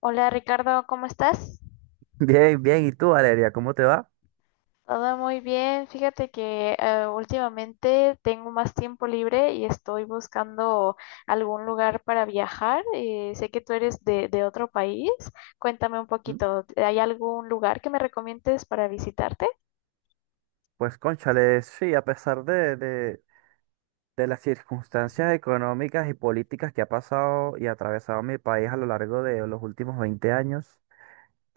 Hola Ricardo, ¿cómo estás? Bien, bien. ¿Y tú, Valeria, cómo te va? Todo muy bien. Fíjate que últimamente tengo más tiempo libre y estoy buscando algún lugar para viajar. Sé que tú eres de otro país. Cuéntame un ¿Mm? poquito, ¿hay algún lugar que me recomiendes para visitarte? Pues cónchale, sí, a pesar de, de las circunstancias económicas y políticas que ha pasado y atravesado mi país a lo largo de los últimos 20 años,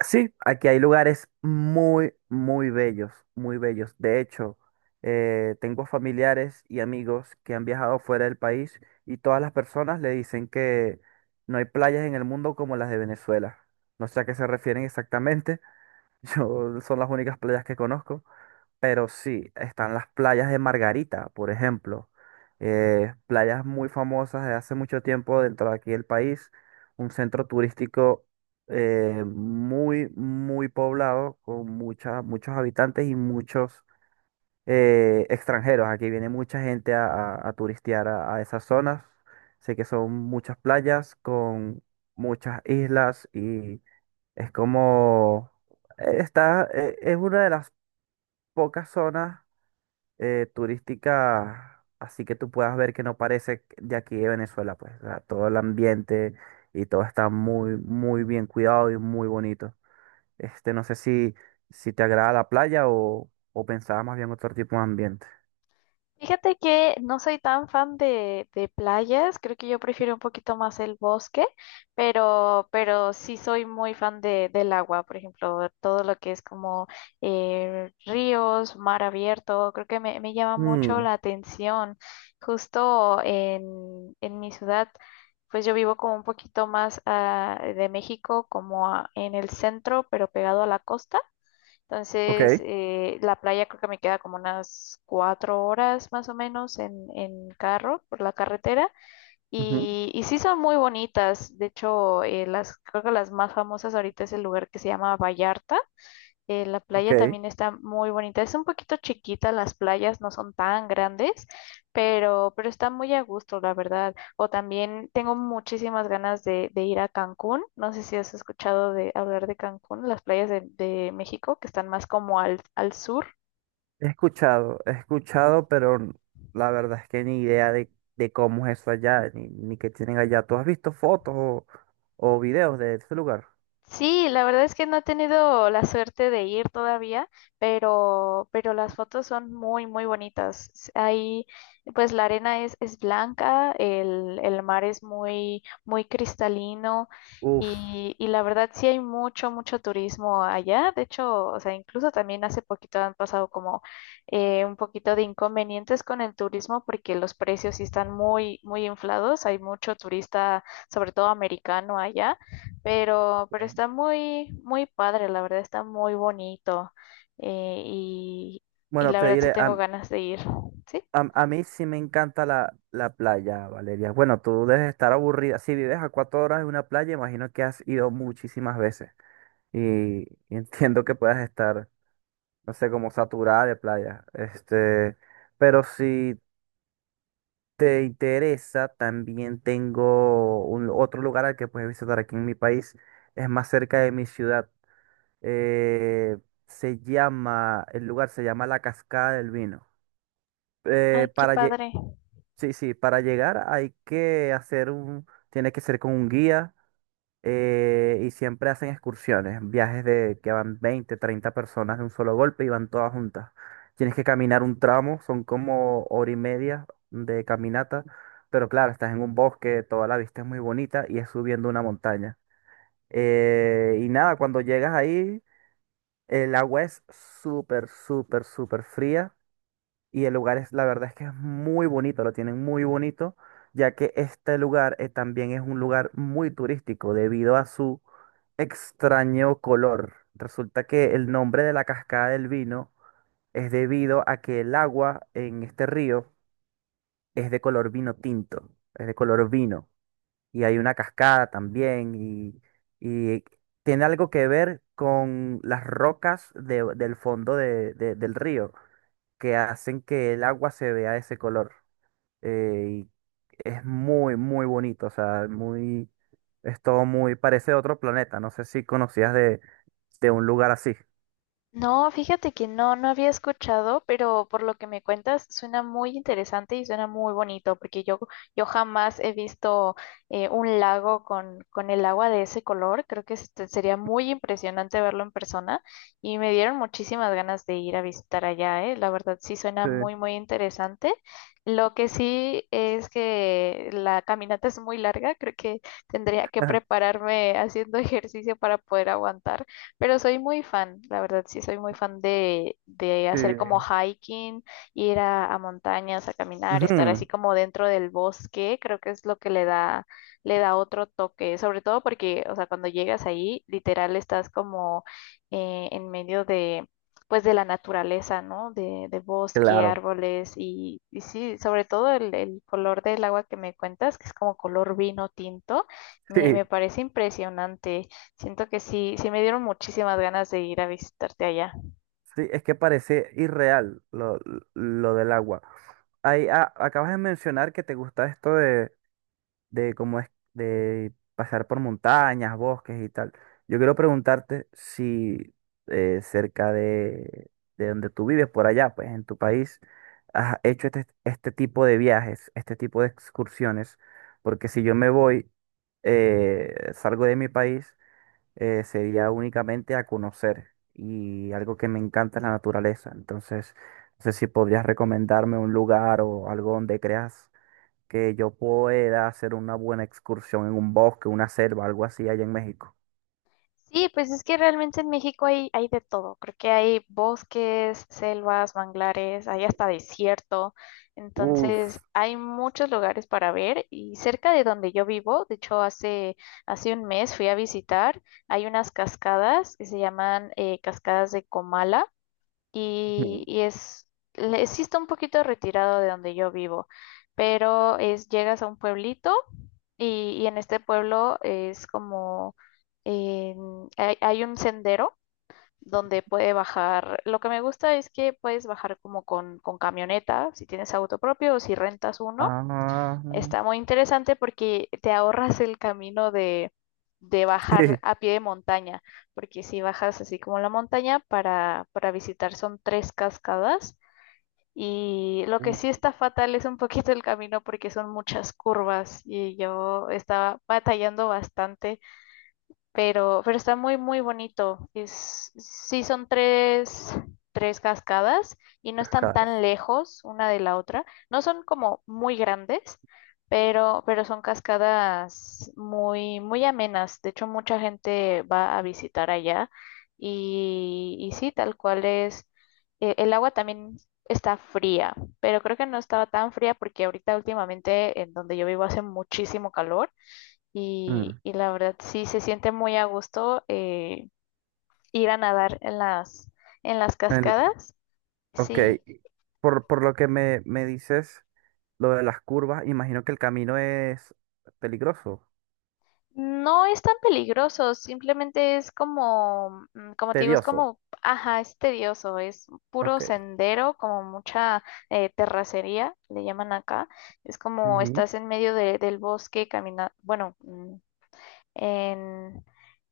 sí, aquí hay lugares muy, muy bellos, muy bellos. De hecho, tengo familiares y amigos que han viajado fuera del país y todas las personas le dicen que no hay playas en el mundo como las de Venezuela. No sé a qué se refieren exactamente. Yo son las únicas playas que conozco, pero sí, están las playas de Margarita, por ejemplo. Playas muy famosas de hace mucho tiempo dentro de aquí del país. Un centro turístico muy, muy poblado, con muchas, muchos habitantes y muchos extranjeros. Aquí viene mucha gente a, a turistear a esas zonas. Sé que son muchas playas con muchas islas, es como, está, es una de las pocas zonas turísticas, así que tú puedas ver que no parece de aquí de Venezuela, pues, o sea, todo el ambiente y todo está muy, muy bien cuidado y muy bonito. Este, no sé si, si te agrada la playa o pensabas más bien otro tipo de ambiente. Fíjate que no soy tan fan de playas, creo que yo prefiero un poquito más el bosque, pero sí soy muy fan del agua, por ejemplo, todo lo que es como ríos, mar abierto, creo que me llama mucho Mm, la atención. Justo en mi ciudad, pues yo vivo como un poquito más de México, como en el centro, pero pegado a la costa. ok, Entonces, la playa creo que me queda como unas 4 horas más o menos en carro por la carretera. ujú, Y sí son muy bonitas. De hecho, creo que las más famosas ahorita es el lugar que se llama Vallarta, la playa ok. también está muy bonita. Es un poquito chiquita, las playas no son tan grandes, pero está muy a gusto, la verdad. O también tengo muchísimas ganas de ir a Cancún. No sé si has escuchado de hablar de Cancún, las playas de México, que están más como al sur. He escuchado, pero la verdad es que ni idea de cómo es eso allá, ni, ni qué tienen allá. ¿Tú has visto fotos o videos de ese lugar? Sí, la verdad es que no he tenido la suerte de ir todavía, pero las fotos son muy, muy bonitas. Ahí, pues la arena es blanca, el mar es muy, muy cristalino Uf. Y la verdad sí hay mucho, mucho turismo allá. De hecho, o sea, incluso también hace poquito han pasado como un poquito de inconvenientes con el turismo porque los precios sí están muy, muy inflados. Hay mucho turista, sobre todo americano allá. Pero eh, está muy, muy padre, la verdad, está muy bonito. eh, y, y Bueno, la te verdad sí diré, tengo a, ganas de ir. Sí, a mí sí me encanta la, la playa, Valeria. Bueno, tú debes estar aburrida. Si vives a 4 horas de una playa, imagino que has ido muchísimas veces. Y, y entiendo que puedas estar, no sé, como saturada de playa. Este, pero sí, te interesa, también tengo otro lugar al que puedes visitar aquí en mi país. Es más cerca de mi ciudad. Eh, Se llama, el lugar se llama La Cascada del Vino. Eh, ay, qué para, lle- padre. sí, sí, para llegar hay que tiene que ser con un guía, y siempre hacen excursiones, viajes de que van 20, 30 personas de un solo golpe y van todas juntas. Tienes que caminar un tramo, son como hora y media de caminata, pero claro, estás en un bosque, toda la vista es muy bonita y es subiendo una montaña. Y nada, cuando llegas ahí, el agua es súper, súper, súper fría y el lugar es, la verdad es que es muy bonito, lo tienen muy bonito, ya que este lugar también es un lugar muy turístico debido a su extraño color. Resulta que el nombre de la Cascada del Vino es debido a que el agua en este río es de color vino tinto, es de color vino. Y hay una cascada también y tiene algo que ver con las rocas del fondo del río que hacen que el agua se vea de ese color. Y es muy, muy bonito, o sea, muy, es todo muy, parece otro planeta. No sé si conocías de un lugar así. No, fíjate que no, no había escuchado, pero por lo que me cuentas suena muy interesante y suena muy bonito, porque yo jamás he visto un lago con el agua de ese color. Creo que este, sería muy impresionante verlo en persona y me dieron muchísimas ganas de ir a visitar allá, ¿eh? La verdad sí suena Sí, muy, muy interesante. Lo que sí es que la caminata es muy larga, creo que tendría que prepararme haciendo ejercicio para poder aguantar. Pero soy muy fan, la verdad, sí soy muy fan de hacer como sí. hiking, ir a montañas, a caminar, estar así Ujú, como dentro del bosque, creo que es lo que le le da otro toque, sobre todo porque, o sea, cuando llegas ahí, literal estás como eh, en medio de, pues de la naturaleza, ¿no? De bosque, claro, árboles y sí, sobre todo el color del agua que me cuentas, que es como color vino tinto, me sí, parece impresionante. Siento que sí, sí me dieron muchísimas ganas de ir a visitarte allá. sí, es que parece irreal lo del agua. Ahí, ah, acabas de mencionar que te gusta esto de cómo es de pasar por montañas, bosques y tal. Yo quiero preguntarte si cerca de donde tú vives, por allá, pues en tu país, has hecho este, este tipo de viajes, este tipo de excursiones, porque si yo me voy, salgo de mi país, sería únicamente a conocer y algo que me encanta es la naturaleza. Entonces, no sé si podrías recomendarme un lugar o algo donde creas que yo pueda hacer una buena excursión en un bosque, una selva, algo así allá en México. Sí, pues es que realmente en México hay de todo. Creo que hay bosques, selvas, manglares, hay hasta desierto. Entonces, Uf. hay muchos lugares para ver y cerca de donde yo vivo, de hecho, hace un mes fui a visitar, hay unas cascadas que se llaman cascadas de Comala y, Ujú, y es, sí está un poquito retirado de donde yo vivo, pero es, llegas a un pueblito y en este pueblo es como, hay un sendero donde puede bajar, lo que me gusta es que puedes bajar como con camioneta, si tienes auto propio o si rentas uno. Está Ah, muy interesante porque te ahorras el camino de bajar sí, a pie de montaña, porque si bajas así como la montaña para visitar son tres cascadas y lo que uf, sí está fatal es un poquito el camino porque son muchas curvas y yo estaba batallando bastante, pero está muy, muy bonito. Es, sí son tres cascadas y no las están tan caras. lejos una de la otra. No son como muy grandes, pero son cascadas muy, muy amenas. De hecho, mucha gente va a visitar allá y sí, tal cual es. El agua también está fría, pero creo que no estaba tan fría porque ahorita últimamente en donde yo vivo hace muchísimo calor Mm. y la verdad sí se siente muy a gusto, ir a nadar en las el- cascadas. ok, Sí, por lo que me dices, lo de las curvas, imagino que el camino es peligroso, no es tan peligroso, simplemente es como, mm, como te digo, es tedioso. como, ajá, es tedioso, es puro Ok. sendero, como mucha terracería, le llaman acá. Es como Ujú, estás en medio del bosque caminando, bueno. En,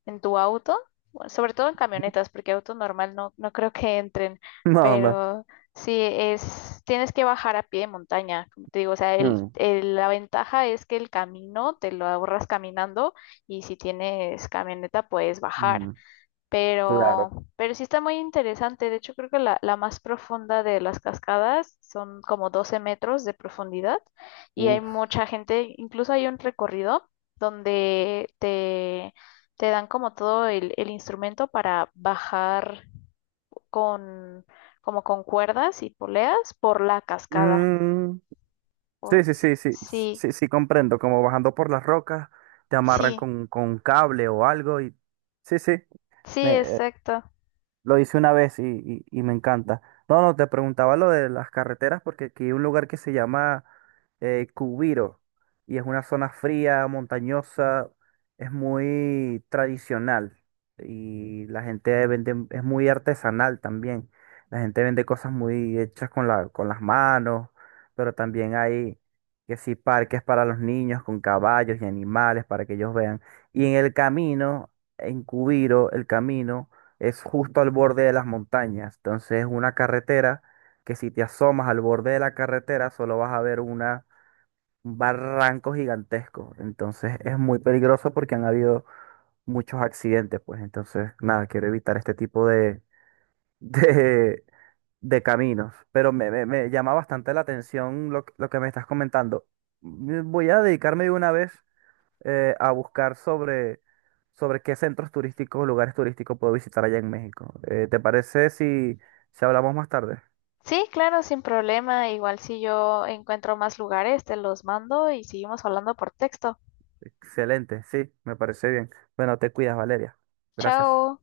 en tu auto, bueno, sobre todo en camionetas, porque auto normal no, no creo que entren, No, no. pero sí es, tienes que bajar a pie de montaña, como te digo, o sea, Ujú, la ventaja es que el camino te lo ahorras caminando y si tienes camioneta puedes bajar. Mm, claro. Pero, pero sí está muy interesante. De hecho, creo que la más profunda de las cascadas son como 12 metros de profundidad y hay Uf. mucha gente, incluso hay un recorrido donde te dan como todo el instrumento para bajar con, como con cuerdas y poleas por la cascada. Mm. O- Sí, sí, sí, sí, sí, sí, sí, comprendo. Como bajando por las rocas, te amarran sí, con un cable o algo y... Sí, sí, sí, me, exacto. lo hice una vez y, y me encanta. No, no, te preguntaba lo de las carreteras porque aquí hay un lugar que se llama Cubiro y es una zona fría, montañosa, es muy tradicional y la gente vende, es muy artesanal también. La gente vende cosas muy hechas con la, con las manos, pero también hay que sí parques para los niños con caballos y animales para que ellos vean. Y en el camino, en Cubiro, el camino es justo al borde de las montañas. Entonces es una carretera que si te asomas al borde de la carretera solo vas a ver un barranco gigantesco. Entonces es muy peligroso porque han habido muchos accidentes, pues. Entonces, nada, quiero evitar este tipo de, de, de caminos. Pero me, me llama bastante la atención lo, lo que me estás comentando. Mm, voy a dedicarme de una vez a buscar sobre, sobre qué centros turísticos o lugares turísticos puedo visitar allá en México. ¿Te parece si, si hablamos más tarde? Sí, claro, sin problema. Igual si yo encuentro más lugares, te los mando y seguimos hablando por texto. Excelente, sí, me parece bien. Bueno, te cuidas, Valeria. Gracias. Chao.